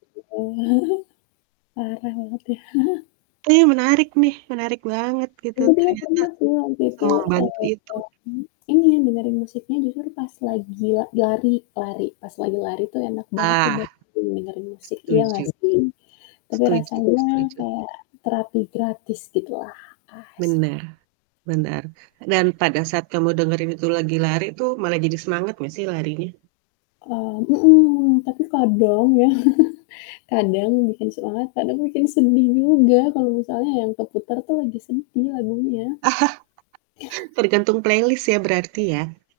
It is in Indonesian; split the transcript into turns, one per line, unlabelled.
Parah banget, ya.
Ini menarik nih, menarik banget, gitu.
Aku bilang
Ternyata,
pernah tuh waktu itu,
semembantu
eee,
itu.
ini, dengerin musiknya jujur pas lagi la lari lari, pas lagi lari tuh enak banget
Ah.
buat dengerin musik, iya nggak
Setuju.
sih? Tapi
Setuju
rasanya
setuju.
kayak terapi gratis gitu lah, asik.
Benar benar. Dan, pada saat kamu dengerin itu lagi lari tuh, malah jadi semangat nggak sih larinya?
Eee mhm, tapi kadang ya, kadang bikin semangat, kadang bikin sedih juga, kalau misalnya yang keputar tuh, lagi sedih lagunya.
Tergantung playlist ya, berarti ya?